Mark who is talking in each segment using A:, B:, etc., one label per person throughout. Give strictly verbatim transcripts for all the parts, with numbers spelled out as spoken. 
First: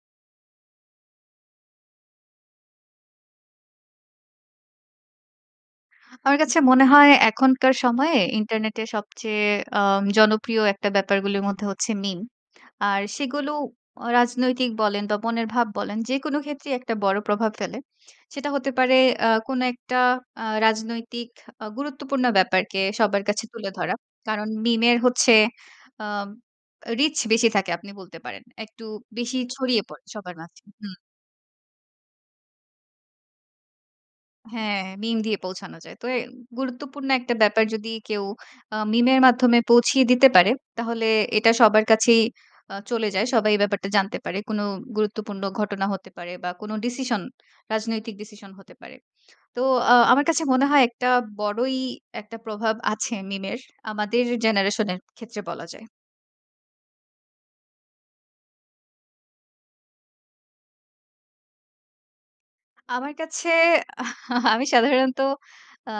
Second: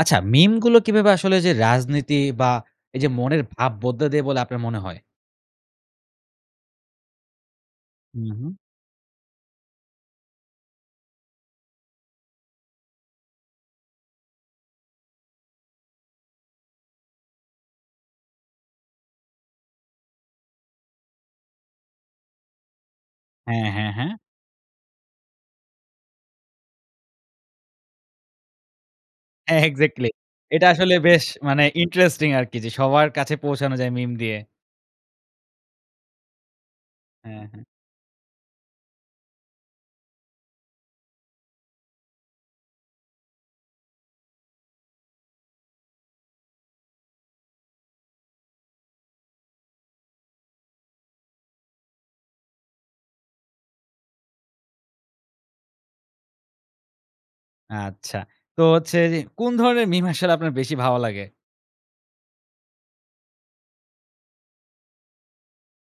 A: আচ্ছা, মিমগুলো কিভাবে আসলে যে রাজনীতি বা এইযে মনের ভাব বদলে দেয় বলে আপনার মনে হয়?
B: আমার কাছে মনে হয় এখনকার সময়ে
A: হুম, হুম।
B: ইন্টারনেটে সবচেয়ে আম জনপ্রিয় একটা ব্যাপারগুলির মধ্যে হচ্ছে মিম। আর সেগুলো আ রাজনৈতিক বলেন, বা মনের ভাব বলেন যেকোন ক্ষেত্রেই একটা বড় প্রভাব ফেলে। সেটা হতে পারে অ্যা কোনো একটা অ্যা রাজনৈতিক আ গুরুত্বপূর্ণ ব্যাপারকে সবার কাছে
A: হ্যাঁ,
B: তুলে
A: হ্যাঁ,
B: ধরা।
A: হ্যাঁ।
B: কারণ মিমের হচ্ছে আব রিচ বেশি থাকে আপনি বলতে পারেন। একটু বেশি
A: হ্যাঁ,
B: ছড়িয়ে পড়ে
A: এক্সাক্টলি।
B: সবার মাঝে।
A: এটা আসলে
B: হুম।
A: বেশ মানে ইন্টারেস্টিং আরকি! যে সবার কাছে পৌঁছানো যায় মিম দিয়ে।
B: হ্যাঁ, মিম দিয়ে পৌঁছানো যায়। তো এ গুরুত্বপূর্ণ একটা
A: হ্যাঁ, হ্যাঁ।
B: ব্যাপার যদি কেউ আ মিমের মাধ্যমে পৌঁছিয়ে দিতে পারে, তাহলে এটা সবার কাছেই আ চলে যায়। সবাই এই ব্যাপারটা জানতে পারে। কোন গুরুত্বপূর্ণ ঘটনা হতে পারে বা কোন ডিসিশন, রাজনৈতিক ডিসিশন হতে পারে। তো আ আমার কাছে মনে হয় একটা বড়ই একটা প্রভাব আছে মিমের আমাদের জেনারেশন এর ক্ষেত্রে বলা যায়।
A: আচ্ছা। তো হচ্ছে যে কোন ধরনের মিম আসলে আপনার বেশি ভালো লাগে?
B: আমার কাছে আমি সাধারণত আ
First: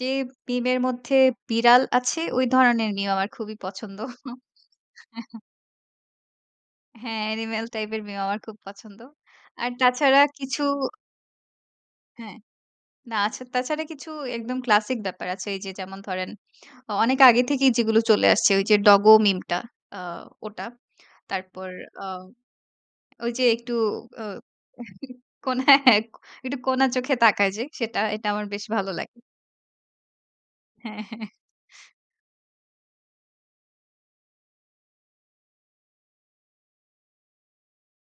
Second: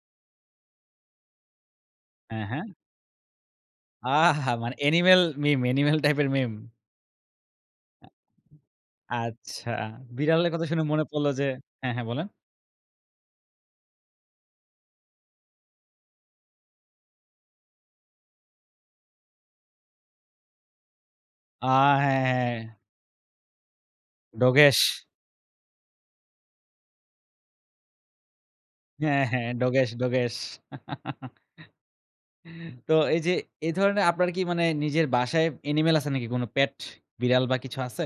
B: যে মিমের মধ্যে বিড়াল আছে,
A: হ্যাঁ,
B: ওই
A: হ্যাঁ।
B: ধরনের মিম আমার খুবই পছন্দ।
A: আহা! মানে অ্যানিম্যাল মিম অ্যানিম্যাল টাইপের মিম।
B: হ্যাঁ, অ্যানিমাল টাইপের
A: হ্যাঁ,
B: মিম আমার খুব পছন্দ। আর
A: আচ্ছা।
B: তাছাড়া
A: বিড়ালের
B: কিছু
A: কথা শুনে মনে পড়ল যে হ্যাঁ, হ্যাঁ বলেন।
B: হ্যাঁ। না, আচ্ছা। তাছাড়া কিছু একদম ক্লাসিক ব্যাপার আছে। এইযে যেমন ধরেন অনেক আগে থেকেই যেগুলো চলে আসছে ওইযে ডগো মিমটা আ ওটা।
A: আ
B: তারপর আ
A: হ্যাঁ, হ্যাঁ।
B: ওইযে একটু অ
A: ডোগেশ।
B: কোনা হ্যাঁ, একটু কোনা চোখে তাকায় যে সেটা এটা আমার বেশ ভালো লাগে।
A: হ্যাঁ, হ্যাঁ। ডোগেশ, ডোগেশ।
B: হ্যাঁ, হ্যাঁ।
A: তো এইযে এ ধরনের আপনার কি মানে নিজের বাসায় অ্যানিম্যাল আছে নাকি কোনো পেট, বিড়াল বা কিছু আছে?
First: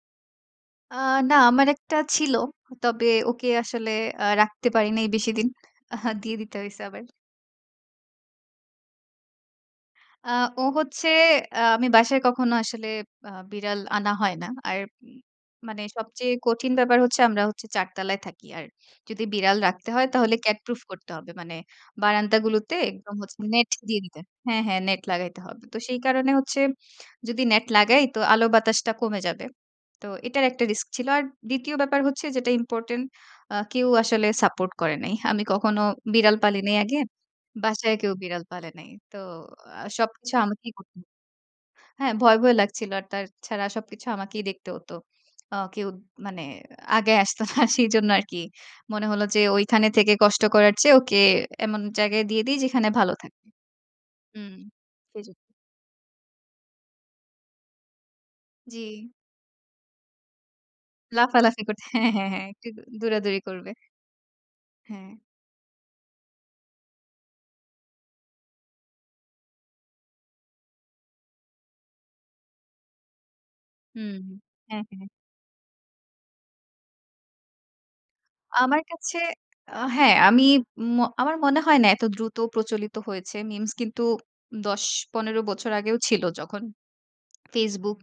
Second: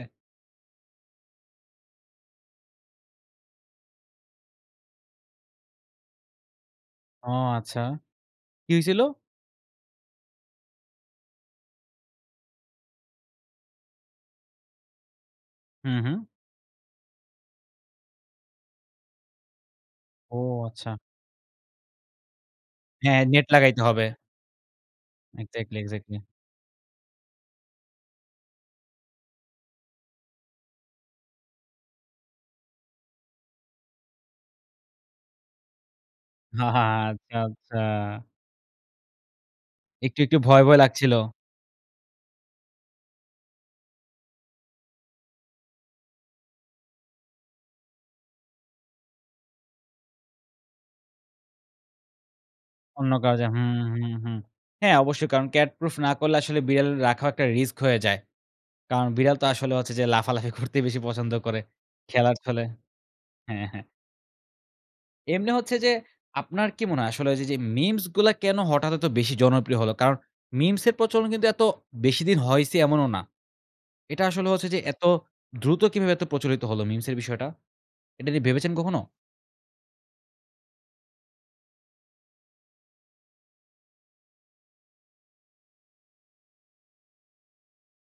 B: আ না, আমার একটা ছিল। তবে ওকে আসলে আ রাখতে পারি নাই বেশিদিন। আ দিয়ে দিতে হইছে আবার।
A: ও আচ্ছা! কী হয়ছিল?
B: আ ও হচ্ছে আমি বাসায় কখনো আসলে আ বিড়াল আনা হয় না। আর মানে
A: হুম, হুম।
B: সবচেয়ে কঠিন ব্যাপার হচ্ছে আমরা হচ্ছি চার তলায় থাকি। আর যদি বিড়াল রাখতে হয় তাহলে
A: ও
B: ক্যাট প্রুফ
A: আচ্ছা!
B: করতে হবে। মানে বারান্দাগুলোতে একদম
A: হ্যাঁ,
B: হচ্ছে
A: নেট
B: নেট
A: লাগাইতে
B: দিয়ে
A: হবে।
B: দিতে হ্যাঁ, হ্যাঁ। নেট লাগাইতে হবে। তো
A: এক্সাক্টলি,
B: সেই
A: এক্সাক্টলি।
B: কারণে হচ্ছে যদি নেট লাগাই তো আলো বাতাসটা কমে যাবে। তো এটার একটা রিস্ক ছিল। আর দ্বিতীয় ব্যাপার হচ্ছে যেটা ইম্পর্টেন্ট আ কেউ আসলে সাপোর্ট করে নাই। আমি কখনো বিড়াল পালি নাই আগে।
A: আচ্ছা, আচ্ছা।
B: বাসায় কেউ বিড়াল পালে নাই। তো আ
A: একটু,
B: সবকিছু
A: একটু ভয়,
B: আমাকেই
A: ভয়
B: করতে হ
A: লাগছিল।
B: হ্যাঁ। ভয়, ভয় লাগছিল। আর তার ছাড়া সবকিছু আমাকেই দেখতে হতো। আ কেউ মানে আগায় আসতো না সেজন্য আরকি। মনে হলো যে ঐখানে থেকে কষ্ট করার চেয়ে ওকে এমন জায়গায় দিয়ে দিই যেখানে
A: অন্য
B: ভালো
A: কারো
B: থাকবে।
A: যায়। হুম, হুম, হুম।
B: হুম,
A: হ্যাঁ অবশ্যই
B: সেটাই।
A: কারণ ক্যাট প্রুফ না করলে আসলে বিড়াল রাখাও একটা রিস্ক হয়ে যায়। কারণ
B: জ্বি।
A: বিড়াল তো আসলে হচ্ছে যে লাফালাফি করতে বেশি পছন্দ করে।
B: লাফালাফি করতে। হ্যাঁ, হ্যাঁ,
A: খেলার
B: হ্যাঁ।
A: ছলে
B: একটু দৌড়াদৌড়ি
A: হ্যাঁ,
B: করবে।
A: হ্যাঁ।
B: হ্যাঁ।
A: এমনি হচ্ছে যে আপনার কি মনে হয় আসলে ওইযে যে মিমস গুলা কেন হঠাৎ এত বেশি জনপ্রিয় হল? কারণ মিমস এর প্রচলন কিন্তু এত বেশি দিন হয়ছে এমনও না।
B: হুম।
A: এটা আসলে হচ্ছে যে
B: হ্যাঁ,
A: এত
B: হ্যাঁ।
A: দ্রুত কিভাবে এত প্রচলিত হল মিমস এর বিষয়টা? এটা নিয়ে ভেবেছেন
B: আমার
A: কখনো?
B: কাছে আ হ্যাঁ, আমি ম আমার মনে হয় না এত দ্রুত প্রচলিত হয়েছে। মিমস কিন্তু দশ-পনেরো বছর আগেও ছিল যখন Facebook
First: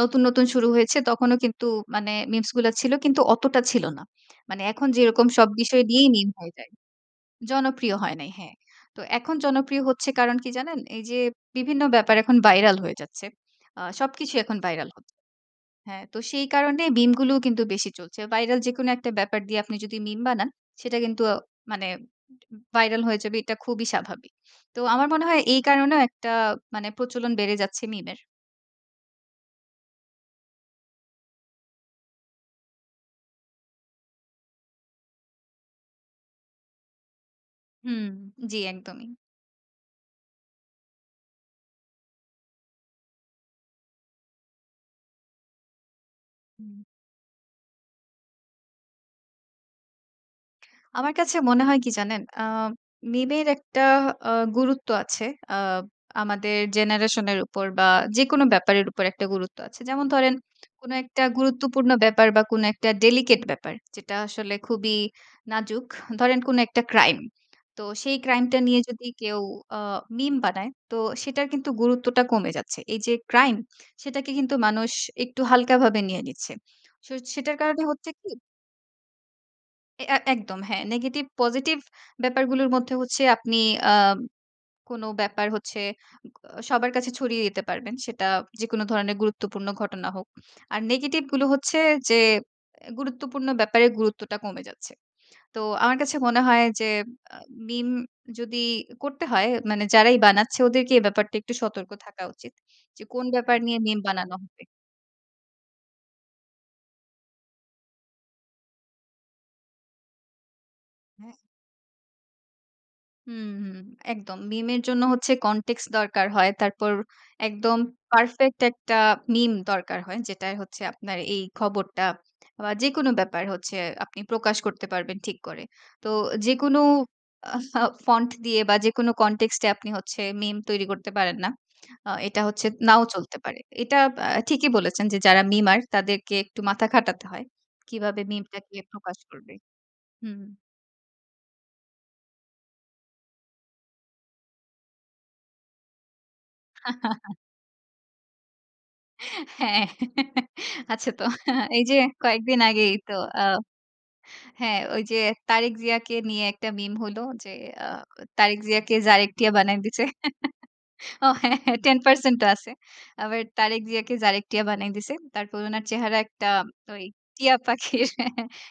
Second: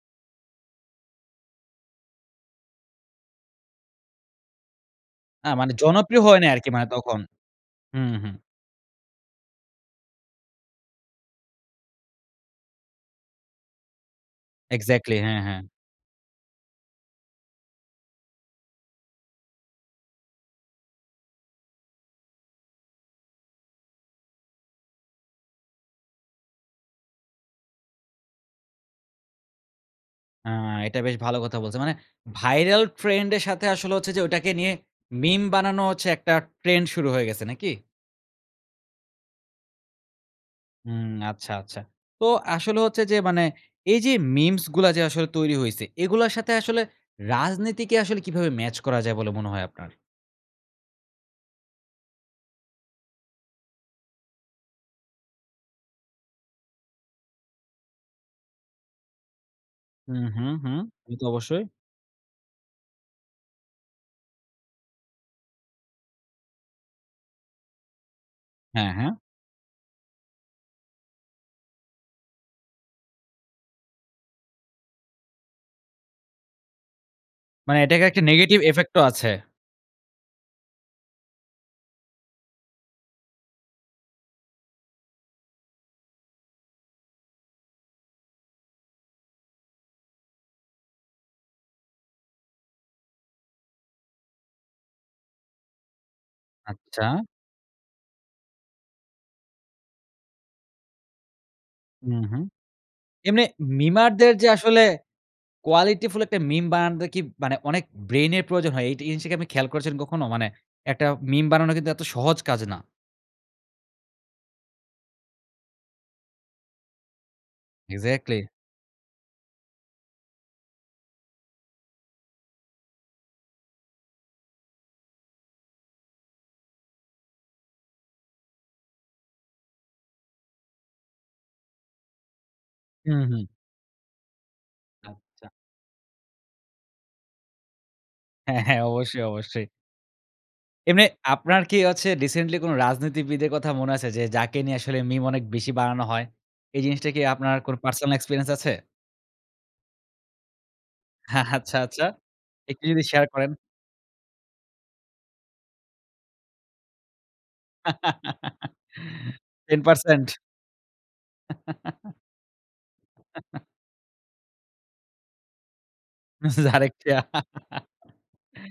B: নতুন, নতুন শুরু হয়েছে তখনও কিন্তু মানে মিমস গুলা ছিল কিন্তু অতটা ছিল না। মানে এখন যেরকম সব
A: না, মানে
B: বিষয় নিয়েই
A: জনপ্রিয়
B: মিম
A: হয়নি
B: হয়ে
A: আরকি
B: যায়।
A: মানে তখন।
B: জনপ্রিয়
A: হুম,
B: হয় নাই।
A: হুম।
B: হ্যাঁ। তো এখন জনপ্রিয় হচ্ছে কারণ কি জানেন? এইযে বিভিন্ন ব্যাপার এখন ভাইরাল হয়ে যাচ্ছে। আ সবকিছুই এখন ভাইরাল হচ্ছে।
A: এক্সাক্টলি। হ্যাঁ, হ্যাঁ।
B: হ্যাঁ, তো সেই কারণে মিমগুলোও কিন্তু বেশি চলছে। ভাইরাল যেকোনো একটা ব্যাপার দিয়ে আপনি যদি মিম বানান, সেটা কিন্তু মানে ভাইরাল হয়ে যাবে। এটা খুবই স্বাভাবিক। তো আমার মনে হয় এই কারণেও একটা মানে প্রচলন বেড়ে যাচ্ছে মিমের।
A: আ এটা বেশ ভালো কথা বলছেন। মানে viral trend এর সাথে আসলে হচ্ছে যে ওটাকে নিয়ে মিম বানানো হচ্ছে একটা ট্রেন্ড শুরু হয়ে গেছে নাকি?
B: হুম। জি একদমই।
A: হুম, আচ্ছা, আচ্ছা। তো আসলে হচ্ছে যে মানে এই যে মিমস গুলা যে আসলে তৈরি হইছে। এগুলোর সাথে আসলে
B: হুম।
A: রাজনীতিকে আসলে কিভাবে ম্যাচ করা যায় বলে মনে হয় আপনার?
B: আমার কাছে মনে হয় কি জানেন? আ মিমের একটা আ গুরুত্ব আছে। আ আমাদের জেনারেশন এর উপর বা যেকোনো ব্যাপারের উপর একটা গুরুত্ব আছে। যেমন
A: হু,
B: ধরেন
A: হু, হু।
B: কোন
A: সে
B: একটা
A: তো অবশ্যই
B: গুরুত্বপূর্ণ ব্যাপার বা কোন একটা ডেলিকেট ব্যাপার যেটা আসলে খুবই নাজুক। ধরেন কোন একটা ক্রাইম। তো সেই ক্রাইমটা নিয়ে
A: হ্যাঁ,
B: যদি
A: হ্যাঁ।
B: কেউ আ মিম বানায় তো সেটার কিন্তু গুরুত্বটা কমে যাচ্ছে। এই যে ক্রাইম সেটাকে কিন্তু মানুষ একটু হালকাভাবে নিয়ে নিচ্ছে। সো সেটার
A: মানে
B: কারণে
A: এটাকে
B: হচ্ছে
A: একটা
B: কি
A: negative effect ও আছে।
B: এ আ একদম হ্যাঁ, নেগেটিভ পজিটিভ ব্যাপারগুলোর মধ্যে হচ্ছে আপনি আ কোন ব্যাপার হচ্ছে ও আ সবার কাছে ছড়িয়ে দিতে পারবেন। সেটা যেকোনো ধরণের গুরুত্বপূর্ণ ঘটনা হোক। আর নেগেটিভগুলো হচ্ছে যে এ গুরুত্বপূর্ণ ব্যাপারে গুরুত্বটা কমে যাচ্ছে। তো আমার কাছে মনে হয় যে
A: আচ্ছা।
B: আ মিম যদি করতে হয় মানে যারাই বানাচ্ছে ওদেরকে এই ব্যাপারটা একটু সতর্ক
A: উম
B: থাকা
A: হু।
B: উচিত। যে কোন
A: এমনি
B: ব্যাপার নিয়ে মিম
A: memer দের
B: বানানো
A: যে
B: হবে।
A: আসলে qualityful একটা মিম বানানোটা কি মানে অনেক ব্রেইনের প্রয়োজন হয়। এইটা এই জিনিসটা কি আপনি খেয়াল করেছেন কখনো? মানে একটা
B: হ্যাঁ।
A: মিম বানানো কিন্তু এত সহজ কাজ না।
B: হুম, হুম একদম! মিমের জন্য হচ্ছে কনটেক্স দরকার হয়। তারপর একদম
A: এক্সাক্টলি!
B: পারফেক্ট একটা মিম দরকার হয়। যেটায় হচ্ছে আপনার এই খবরটা বা যেকোনো ব্যাপার হচ্ছে আপনি প্রকাশ করতে পারবেন ঠিক করে। তো যেকোনো আ ফাও ফন্ট দিয়ে বা যেকোনো কন্টেক্সট এ আপনি হচ্ছে মিম তৈরি করতে পারেন না। আ এটা হচ্ছে নাও
A: হুম,
B: চলতে
A: হুম।
B: পারে। এটা বা ঠিকই বলেছেন যে যারা
A: আচ্ছা।
B: মিমার তাদেরকে একটু মাথা খাটাতে হয়, কীভাবে
A: হ্যাঁ,
B: মিমটাকে
A: হ্যাঁ।
B: প্রকাশ
A: অবশ্যই,
B: করবে
A: অবশ্যই।
B: হুম।
A: এমনে আপনার কি অচ্ছে রিসেন্টলি কোন রাজনীতিবিদের কথা মনে আছে? যে যাকে নিয়ে আসলে মিম অনেক বেশি বানানো হয়? এই জিনিসটা কি আপনার কোনো পার্সোনাল এক্সপেরিয়েন্স আছে?
B: হ্যাঁ আছে তো।
A: হ্যাঁ আচ্ছা,
B: এই যে
A: আচ্ছা।
B: কয়েকদিন
A: একটু
B: আগেই
A: যদি
B: তো
A: শেয়ার
B: আ
A: করেন।
B: হ্যাঁ ওই যে তারেক জিয়াকে নিয়ে একটা মিম হলো যে অ্যা তারেক জিয়াকে জারেক টিয়া বানায়
A: Ten
B: দিছে।
A: percent!
B: ও হ্যাঁ ten percent ও আছে। আবার তারেক জিয়াকে জারেক টিয়া বানায় দিছে। তারপর উনার চেহারা একটা
A: জারেক
B: ঐ
A: টিয়া!
B: টিয়া পাখির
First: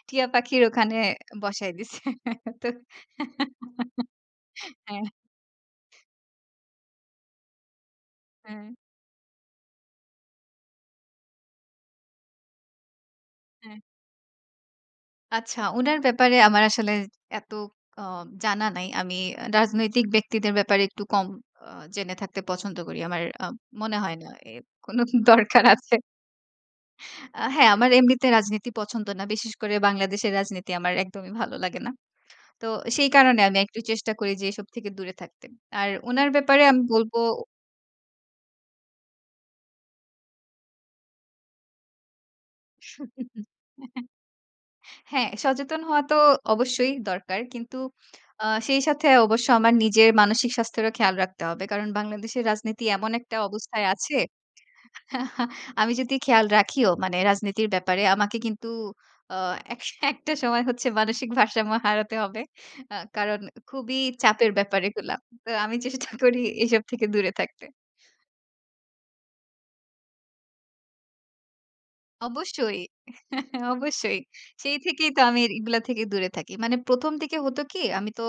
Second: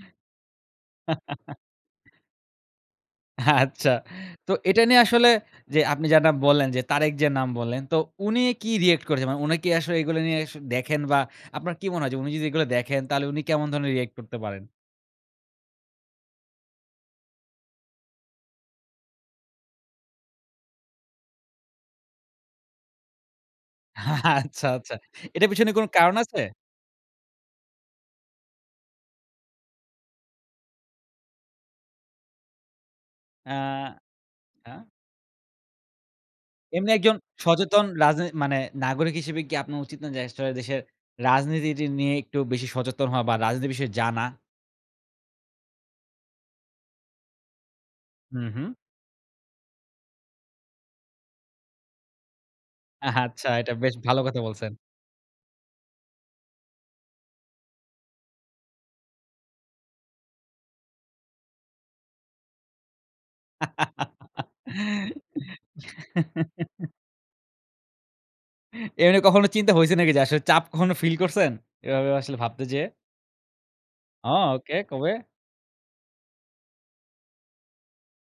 B: টিয়া পাখির ওখানে বসায় দিছে। তো
A: আচ্ছা! তো এটা নিয়ে
B: হ্যাঁ।
A: আসলে যে আপনি জাটা বললেন যে তারেক জিয়ার নাম বললেন তো উনি কি
B: হ্যাঁ।
A: রিঅ্যাক্ট করেছে? মানে উনি কি আসলে এইগুলো নিয়ে সো দেখেন বা আপনার কি মনে হয় যে উনি যদি এগুলা দেখেন তাহলে উনি কেমন
B: হ্যাঁ।
A: ধরনের রিঅ্যাক্ট করতে পারেন?
B: আচ্ছা উনার ব্যাপারে আমার আসলে এত আ জানা নাই। আমি রাজনৈতিক ব্যক্তিদের ব্যাপারে একটু কম আ জেনে থাকতে পছন্দ করি। আমার আ মনে হয় না এর
A: আচ্ছা, আচ্ছা।
B: কোন
A: এটার
B: দরকার
A: পেছনে কোন
B: আছে।
A: কারণ আছে?
B: আ হ্যাঁ, আমার এমনিতে রাজনীতি পছন্দ না। বিশেষ করে বাংলাদেশের রাজনীতি আমার একদমই ভালো লাগে না। তো সেই কারণে
A: আ
B: আমি একটু চেষ্টা করি যে এসব
A: আচ্ছা।
B: থেকে দূরে থাকতে। আর উনার ব্যাপারে আমি
A: এমনি
B: বলব
A: একজন সচেতন রাজনী মানে নাগরিক হিসেবে কি আপনার উচিত না যে আসলে দেশের রাজনীতি নিয়ে একটু বেশি সচেতন হওয়া বা রাজনীতির বিষয়ে জানা?
B: হ্যাঁ, সচেতন হওয়া তো অবশ্যই দরকার। কিন্তু আ
A: হুম, হুম।
B: সেই সাথে অবশ্য আমার নিজের মানসিক স্বাস্থ্যেরও খেয়াল রাখতে হবে। কারণ বাংলাদেশের রাজনীতি এমন একটা
A: আচ্ছা, এটা
B: অবস্থায়
A: বেশ
B: আছে
A: ভালো কথা বলছেন।
B: আমি যদি খেয়াল রাখিও মানে রাজনীতির ব্যাপারে আমাকে কিন্তু আ এক একটা সময় হচ্ছে মানসিক ভারসাম্য হারাতে হবে। আ কারণ খুবই চাপের ব্যাপার এগুলা। তো আমি চেষ্টা করি এসব থেকে দূরে থাকতে।
A: এমনি কখনো চিন্তা হইছে নাকি যে আসলে চাপ কখনো feel করছেন? এভাবে আসলে ভাবতে
B: অবশ্যই।
A: যেয়ে?
B: অবশ্যই।
A: ও ওকে
B: সেই
A: কবে?
B: থেকেই তো আমি এগুলা থেকে দূরে থাকি। মানে প্রথম দিকে হত কি? আমি তো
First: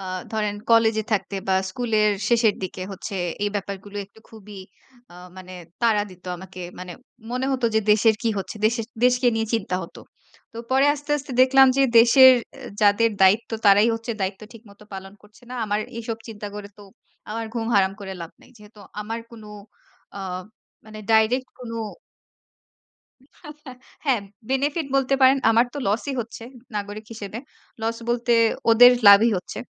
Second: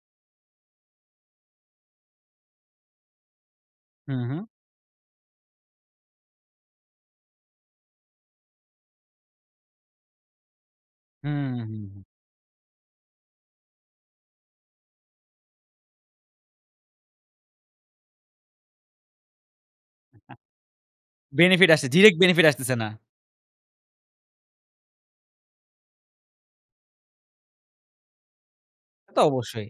B: আ ধরেন কলেজে থাকতে বা স্কুলের শেষের দিকে হচ্ছে এই ব্যাপারগুলো একটু
A: হুম, হুম।
B: খুবই আ মানে তাড়া দিত আমাকে। মানে মনে হত যে দেশের কি হচ্ছে, দেশের দেশকে নিয়ে চিন্তা হত। তো পরে আস্তে, আস্তে
A: হুম, হুম,
B: দেখলাম যে
A: হুম।
B: দেশের যাদের দায়িত্ব তারাই হচ্ছে দায়িত্ব ঠিক মত পালন করছে না। আমার এসব চিন্তা করে তো আমার ঘুম হারাম করে লাভ নেই। যেহেতু আমার কোন আ
A: আ
B: মানে direct কোন
A: Benefit আসছে ডিরেক্ট Benefit আসতেছে না।
B: হ্যাঁ, benefit বলতে পারেন। আমার তো লসই হচ্ছে নাগরিক হিসেবে। লস বলতে ওদের
A: তা তো
B: লাভই হচ্ছে।
A: অবশ্যই।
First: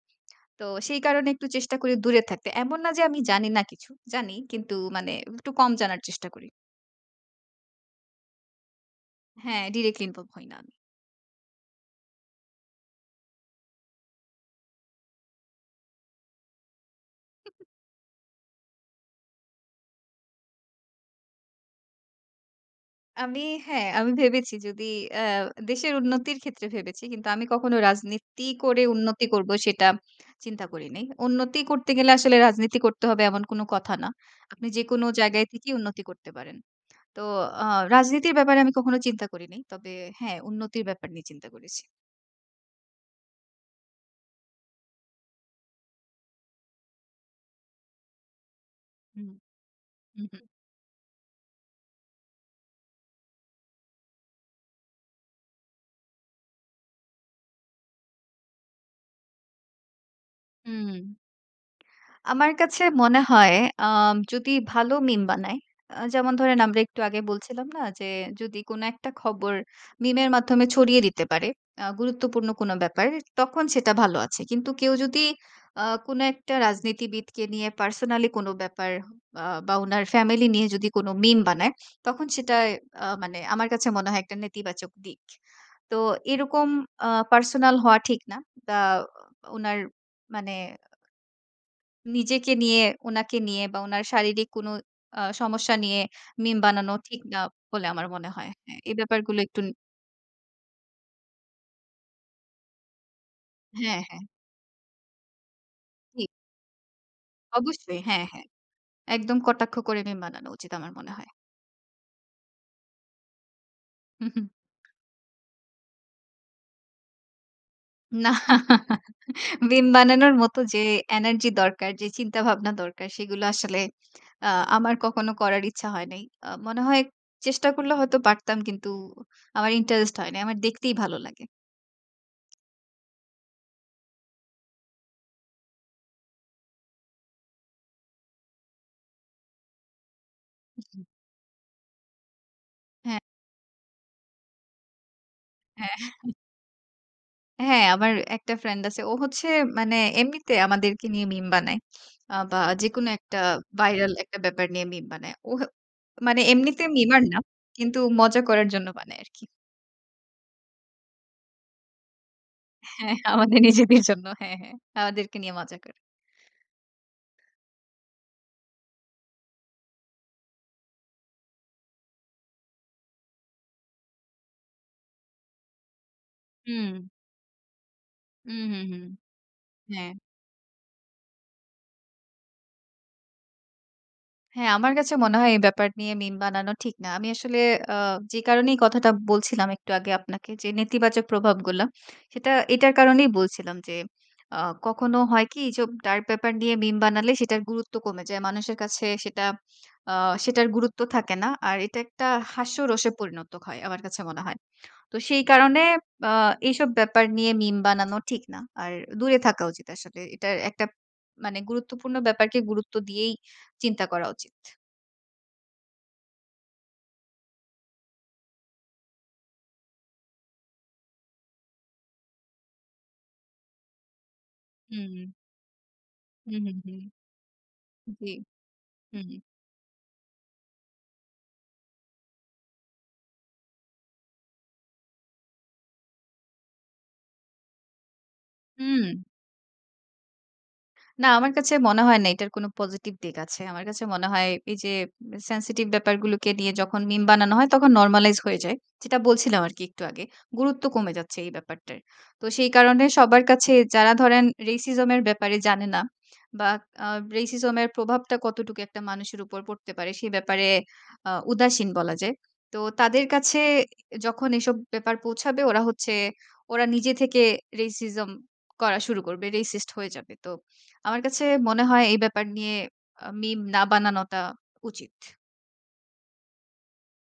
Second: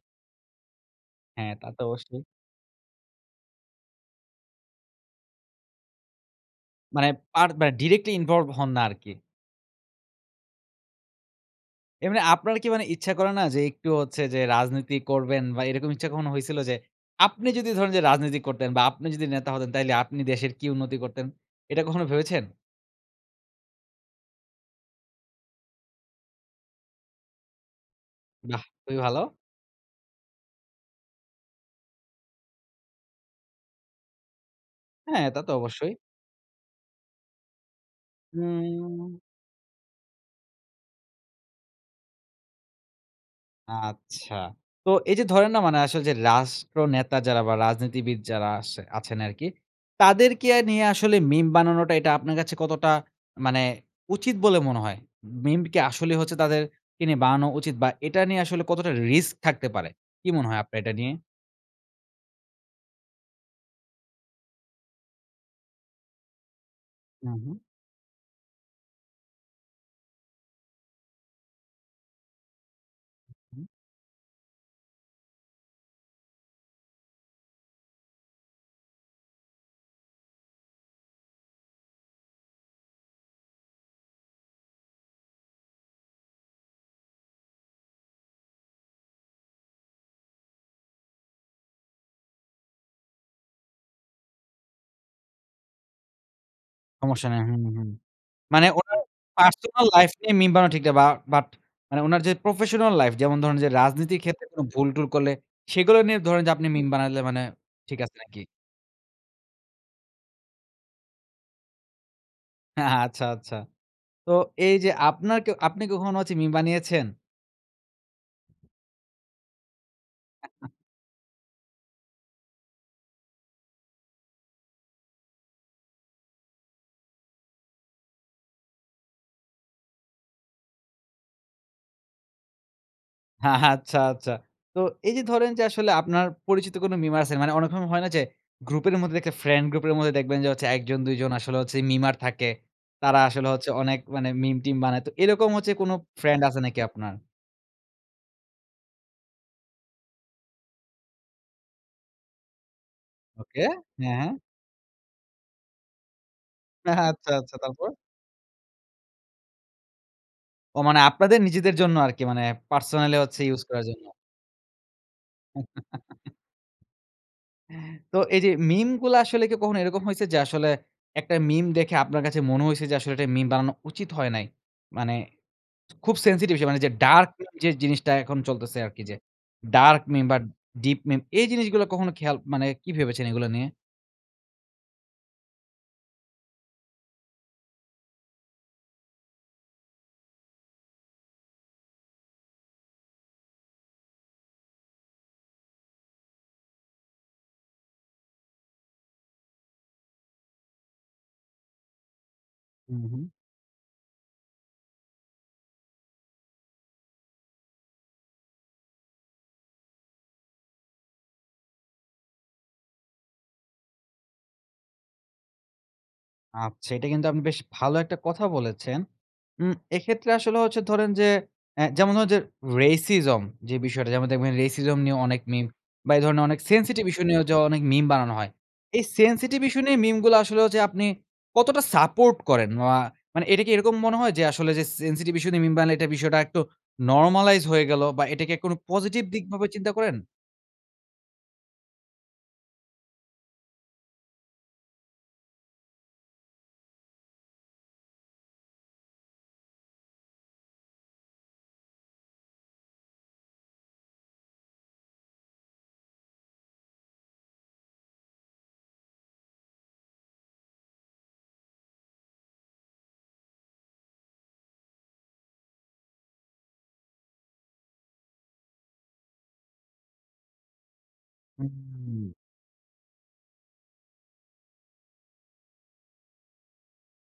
B: তো সেই কারণে একটু
A: হ্যাঁ, তা
B: চেষ্টা
A: তো
B: করি দূরে
A: অবশ্যই।
B: থাকতে। এমন না যে আমি জানি না কিছু। জানি কিন্তু মানে একটু কম জানার চেষ্টা করি।
A: মানে পার মানে directly involve হন না আর কি।
B: হ্যাঁ, directly involve হই না আমি।
A: এমনি আপনার কি মানে ইচ্ছা করে না যে একটু হচ্ছে যে রাজনীতি করবেন বা এরকম ইচ্ছা কখনো হইছিল যে আপনি যদি ধরেন যে রাজনীতি করতেন বা আপনি যদি নেতা হতেন তাইলে আপনি দেশের কী উন্নতি করতেন? এটা কখনো ভেবেছেন?
B: আমি হ্যাঁ, আমি ভেবেছি যদি অ্যা দেশের উন্নতির ক্ষেত্রে ভেবেছি কিন্তু আমি কখনো রাজনীতি
A: বাহ্‌!
B: করে
A: খুবই ভালো।
B: উন্নতি করবো সেটা চিন্তা করি নাই। উন্নতি করতে গেলে আসলে রাজনীতি করতে হবে এমন কোনো কথা না। আপনি যেকোনো
A: হ্যাঁ, তা
B: জায়গায়
A: তো
B: থেকেই
A: অবশ্যই।
B: উন্নতি করতে পারেন। তো আ রাজনীতির ব্যাপারে আমি কখনো
A: হুম।
B: চিন্তা করি নাই। তবে হ্যাঁ, উন্নতির ব্যাপার নিয়ে চিন্তা করেছি।
A: আচ্ছা। তো এই যে ধরেন না মানে আসলে যে রাষ্ট্রনেতা যারা বা রাজনীতিবিদ যারা আসে আছেন
B: হুম।
A: আরকি,
B: হুম, হুম।
A: তাদেরকে নিয়ে আসলে meme বানানোটা এটা আপনার কাছে কতটা মানে উচিত বলে মনে হয়? Meme কি আসলেই হচ্ছে তাদেরকে নিয়ে বানানো উচিত বা এটা নিয়ে আসলে কতটা risk থাকতে পারে? কি মনে হয় আপনার এটা নিয়ে?
B: হুম। আমার কাছে মনে হয় আ যদি ভালো meme বানায়, আ যেমন ধরেন আমরা একটু আগে
A: হুম, হুম।
B: বলছিলাম না যে যদি কোনো একটা খবর meme এর মাধ্যমে ছড়িয়ে দিতে পারে, আ গুরুত্বপূর্ণ কোনো ব্যাপার,
A: মহুম।
B: তখন সেটা ভালো আছে। কিন্তু কেউ যদি আ কোনো একটা রাজনীতিবিদকে নিয়ে personally কোনো ব্যাপার বা বা উনার ফ্যামিলি নিয়ে যদি কোনো meme বানায়, তখন সেটা আ মানে আমার কাছে মনে হয় একটা নেতিবাচক দিক। তো এরকম আ personal হওয়া ঠিক না। বা উ উনার মানে নিজেকে নিয়ে, উনাকে নিয়ে, বা উনার শারীরিক কোনো আ সমস্যা নিয়ে meme বানানো ঠিক
A: সমস্যা
B: না
A: নাই। হুম,
B: বলে
A: হুম।
B: আমার মনে হয়।
A: মানে
B: হ্যাঁ, এ
A: ওনার
B: ব্যাপারগুলো একটুন
A: personal life নিয়ে meme বানানো ঠিক না। বা but মানে ওনার যে professional life যেমন ধরেন যে
B: হ্যাঁ,
A: রাজনীতির
B: হ্যাঁ।
A: ক্ষেত্রে কোনো ভুল-টুল করলে সেগুলো নিয়ে
B: জি।
A: ধরেন যে আপনি meme বানাইলে মানে ঠিক
B: অবশ্যই।
A: আছে
B: হ্যাঁ,
A: নাকি?
B: হ্যাঁ। একদম কটাক্ষ করে meme বানানো উচিত আমার মনে হয়।
A: অ্যা হা আচ্ছা, আচ্ছা।
B: হু,
A: তো
B: হু।
A: এইযে আপনার কে আপনি কখনো হচ্ছে মিম বানিয়েছেন?
B: না। মিম বানানোর মতো যে এনার্জি দরকার, যে চিন্তাভাবনা দরকার সেগুলো আসলে আ আমার কখনো করার ইচ্ছা হয় নাই। অ মনে হয় চেষ্টা করলে হয়তো পারতাম কিন্তু আমার ইন্টারেস্ট হয় নাই। আমার দেখতেই ভালো লাগে।
A: আচ্ছা, আচ্ছা। তো এই যে ধরেন যে আসলে আপনার পরিচিত কোনো মিমার আছে? মানে অনেক সময় হয় না যে গ্রুপের মধ্যে যদি একটা ফ্রেন্ড গ্রুপের মধ্যে দেখবেন যে হচ্ছে এক জন, দুই জন আসলে হচ্ছে মিমার থাকে। তারা
B: হ্যাঁ।
A: আসলে হচ্ছে অনেক মানে মিম-টিম বানায়। তো এইরকম হচ্ছে কোনো
B: হ্যাঁ।
A: ফ্রেন্ড আছে নাকি আপনার?
B: হ্যাঁ, এ আমার একটা ফ্রেন্ড আছে। ও হচ্ছে মানে এমনিতে আমাদেরকে নিয়ে মিম বানায়। আ বা যেকোনো একটা
A: ওকে।
B: ভাইরাল
A: হ্যাঁ, হ্যাঁ।
B: একটা ব্যাপার নিয়ে মিম বানায়। ও হ্যাঁ মানে এমনিতে মিমার
A: আচ্ছা,
B: না।
A: আচ্ছা। তারপর?
B: কিন্তু মজা করার জন্য বানায় আরকি।
A: ও! মানে আপনাদের নিজেদের জন্য আরকি মানে
B: হ্যাঁ,
A: পার্সোনালি হচ্ছে
B: আমাদের
A: ইউজ করার
B: নিজেদের
A: জন্য।
B: জন্য। হ্যাঁ, হ্যাঁ। আমাদেরকে নিয়ে মজা করে।
A: তো এই যে মিম গুলা আসলে কি কখনো এরকম হইছে যে আসলে একটা মিম দেখে আপনার কাছে মনে হইছে যে আসলে এটা মিম বানানো উচিত হয় নাই? মানে খুব সেনসিটিভ ইস্যু মানে যে
B: হুম।
A: ডার্ক [unintelligible] যে জিনিসটা এখন
B: হু, হু,
A: চলতেছে
B: হু।
A: আরকি যে ডার্ক
B: হ্যাঁ।
A: মিম বা ডিপ মিম এই জিনিসগুলো কখনো খেয়াল মানে কি ভেবেছেন এগুলো নিয়ে?
B: হ্যাঁ, আমার কাছে মনে হয় এই ব্যাপার নিয়ে মিম বানানো ঠিক না। আমি আসলে আ যে কারণেই কথাটা বলছিলাম একটু আগে আপনাকে যে, নেতিবাচক প্রভাবগুলা। সেটা এটার কারণেই বলছিলাম যে, আ কখনো হয় কি ইজব ডার্ক ডার নিয়ে মিম বানালে সেটার গুরুত্ব কমে যায়। মানুষের কাছে সেটা আ সেটার গুরুত্ব থাকে না। আর এটা একটা
A: হু,
B: হাস্যরসে
A: হু।
B: পরিণত হয়। আমার কাছে মনে হয়। তো সেই কারণে আ এইসব ব্যাপার নিয়ে মিম বানানো ঠিক না। আর দূরে থাকা উচিত আসলে। এটার একটা মানে গুরুত্বপূর্ণ ব্যাপারকে গুরুত্ব দিয়েই চিন্তা করা উচিত।
A: আচ্ছা এটা কিন্তু আপনি বেশ ভালো একটা কথা বলেছেন। উম এক্ষেত্রে আসলে হচ্ছে ধরেন যে, অ্যা যেমন ধরুন যে Racism যে বিষয়টা যেমন দেখবেন
B: হু,
A: Racism নিয়ে
B: উ
A: অনেক মিম বা এই
B: হু,
A: ধরনের
B: হু, হু।
A: Sensitive issue নিয়েও যে অনেক মিম
B: জ্বী
A: বানানো হয়। এই
B: হু।
A: Sensitive issue নিয়ে মিম গুলা আসলে হচ্চে আপনি কতটা সাপোর্ট করেন মা মানে এটা কি এরকম মনে হয়? যে আসলে যে Sensitive issue নিয়ে মিম বানায়, এটা বিষয়টা আরেকটু normalized হয়ে গেল বা এটা কি আর কোনো পজিটিভ
B: হু।
A: দিকভাবে চিন্তা করেন?
B: না আমার কাছে মনে হয় না। এটার কোন পজিটিভ দিক আছে। আমার কাছে মনে হয় এই যে Sensitive ব্যাপারগুলোকে নিয়ে যখন মিম বানানো হয়, তখন normalize হয়ে যায়। যেটা বলছিলাম আরকি একটু আগে। গুরুত্ব কমে যাচ্ছে এই ব্যাপারটায়। তো সেই কারণে সবার কাছে যারা ধরেন Racism এর ব্যাপারে জানে না বা আ Racism এর প্রভাবটা কতটুকু একটা মানুষের উপর পড়তে পারে সে ব্যাপারে আ উদাসীন বলা যায়। তো তাদের কাছে অ্যা যখন এসব ব্যাপার পৌঁছাবে ওরা হচ্ছে, ওরা নিজে থেকে Racism করা শুরু করবে। Racist হয়ে যাবে। তো আমার কাছে মনে হয়, এই
A: হুম।
B: ব্যাপার নিয়ে আ মিম না বানানোটা উচিত।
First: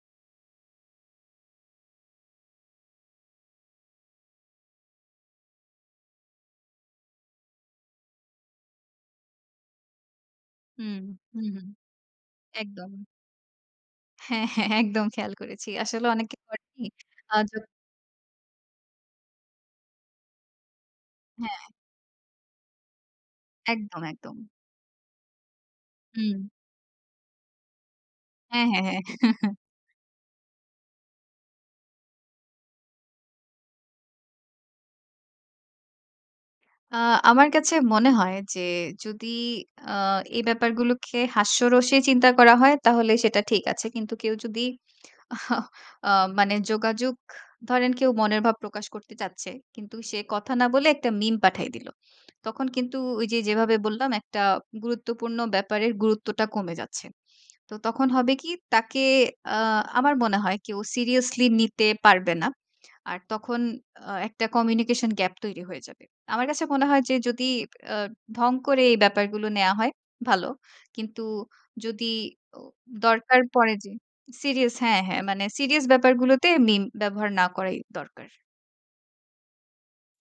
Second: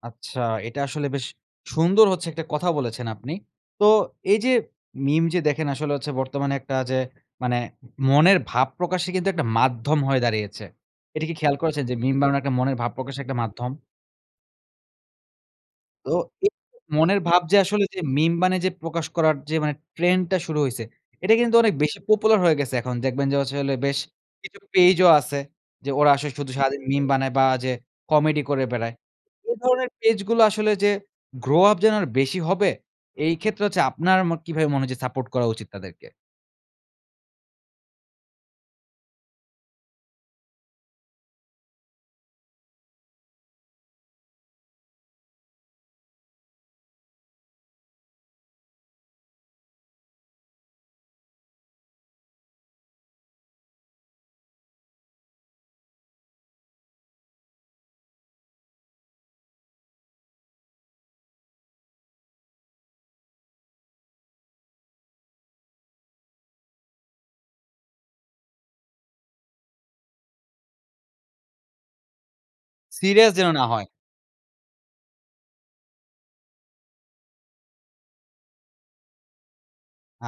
A: আচ্ছা। এটা আসলে বেশ সুন্দর হচ্ছে একটা কথা বলেছেন আপনি। তো এই যে meme যে দেখেন আসলে হচ্ছে বর্তমানে একটা যে মানে মনের ভাব প্রকাশে কিন্তু একটা মাধ্যম হয়ে দাঁড়িয়েছে।
B: হুম,
A: এটা কি
B: হুম,
A: খেয়াল
B: হুম,
A: করেছেন যে meme বানানো মনের
B: একদম।
A: ভাব প্রকাশে একটা মাধ্যম?
B: হ্যাঁ, হ্যাঁ একদম খেয়াল করেছি। আসলে
A: তো
B: অনেকে
A: [unintelligible]
B: করেনি।
A: মনের ভাব যে
B: আযো
A: আসলে যে meme মানে যে প্রকাশ করার যে মানে trend টা শুরু হইছে। এটা কিন্তু
B: হ্যাঁ।
A: অনেক বেশি popular হয়ে গেছে এখন দেখবেন যে হচ্ছে হলো বেশ
B: একদম, একদম।
A: কিছু page ও আছে। যে ওরা আসলে
B: হুম।
A: শুধু সারাদিন meme বানায় বা যে comedy করে
B: হ্যাঁ, হ্যাঁ,
A: বেড়ায়।
B: হ্যাঁ।
A: এ ধরনের page গুলো আসলে যে grow up যেন আর বেশি হবে। এই ক্ষেত্রে হচ্ছে আপনার ম কিভাবে মনে হচ্ছে support করা উচিত তাদেরকে?
B: আ আমার কাছে মনে হয়, যে যদি আ এই ব্যাপারগুলোকে হাস্যরসে চিন্তা করা হয় তাহলে সেটা ঠিক আছে। কিন্তু কেউ যদি আ মানে যোগাযোগ ধরেন কেউ মনের ভাব প্রকাশ করতে চাচ্ছে কিন্তু সে কথা না বলে একটা meme পাঠিয়ে দিল। তখন কিন্তু ওই যে যেভাবে বললাম একটা গুরুত্বপূর্ণ ব্যাপারের গুরুত্বটা কমে যাচ্ছে। তো তখন হবে কি? তাকে আ আমার মনে হয় কেও seriously নিতে পারবে না। আর তখন আ একটা communication gap তৈরি হয়ে যাবে। আমার কাছে মনে হয় যে যদি আ ঢং করে এই ব্যাপারগুলো নেয়া হয়, ভালো। কিন্তু যদি ও
A: serious
B: দরকার
A: যেন না
B: পড়ে
A: হয়।
B: যে serious হ্যাঁ, হ্যাঁ। মানে serious ব্যাপারগুলোতে meme ব্যবহার না করাই দরকার।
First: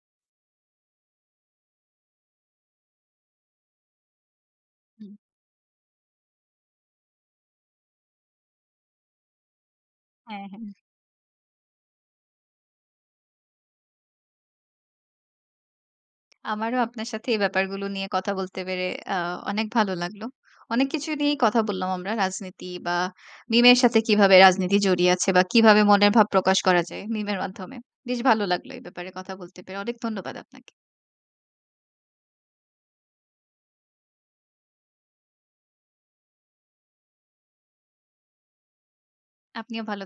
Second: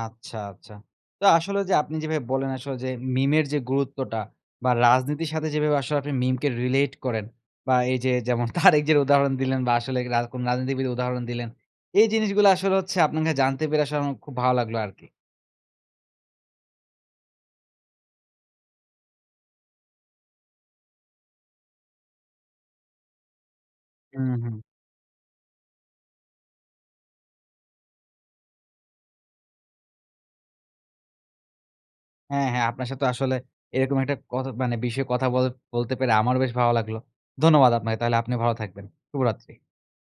A: আচ্ছা, আচ্ছা। তো আসলে যে আপনি যেভাবে বল্লেন আসলে যে meme এর যে গুরুত্বটা বা
B: হুম।
A: রাজনীতির সাথে যেভাবে আসলে আপনি meme কে relate করেন বা এই যে যেমন তারেক জিয়ার উদাহরণ দিলেন বা আসলে রা কোন
B: হ্যাঁ, হ্যাঁ।
A: রাজনীতিবিদ উদাহরণ দিলেন। এই জিনিসগুলো আসলে হচ্ছে আপনাকে জানতে পেরে আসলে আমার খুব ভালো লাগলো আরকি।
B: আমারও আপনার সাথে এই ব্যাপারগুলো নিয়ে কথা বলতে পেরে আ অনেক ভালো লাগলো। অনেক কিছু নিয়েই কথা বললাম আমরা রাজনীতি বা meme এর সাথে
A: হুম,
B: কিভাবে
A: হুম।
B: রাজনীতি জড়িয়ে আছে? বা কিভাবে মনের ভাব প্রকাশ করা যায় মিমের মাধ্যমে? বেশ ভালো লাগলো এ ব্যাপারে কথা বলতে পেরে। অনেক ধন্যবাদ আপনাকে।
A: হ্যাঁ, হ্যাঁ। আপনার সাথে আসলে এরকম কথ মানে একটা বিষয়ে কথা বল বলতে পেরে আমার বেশ ভালো লাগল। ধন্যবাদ আপনাকে। তাহলে আপনি ভালো থাকবেন। শুভরাত্রি।
B: আপনিও ভাল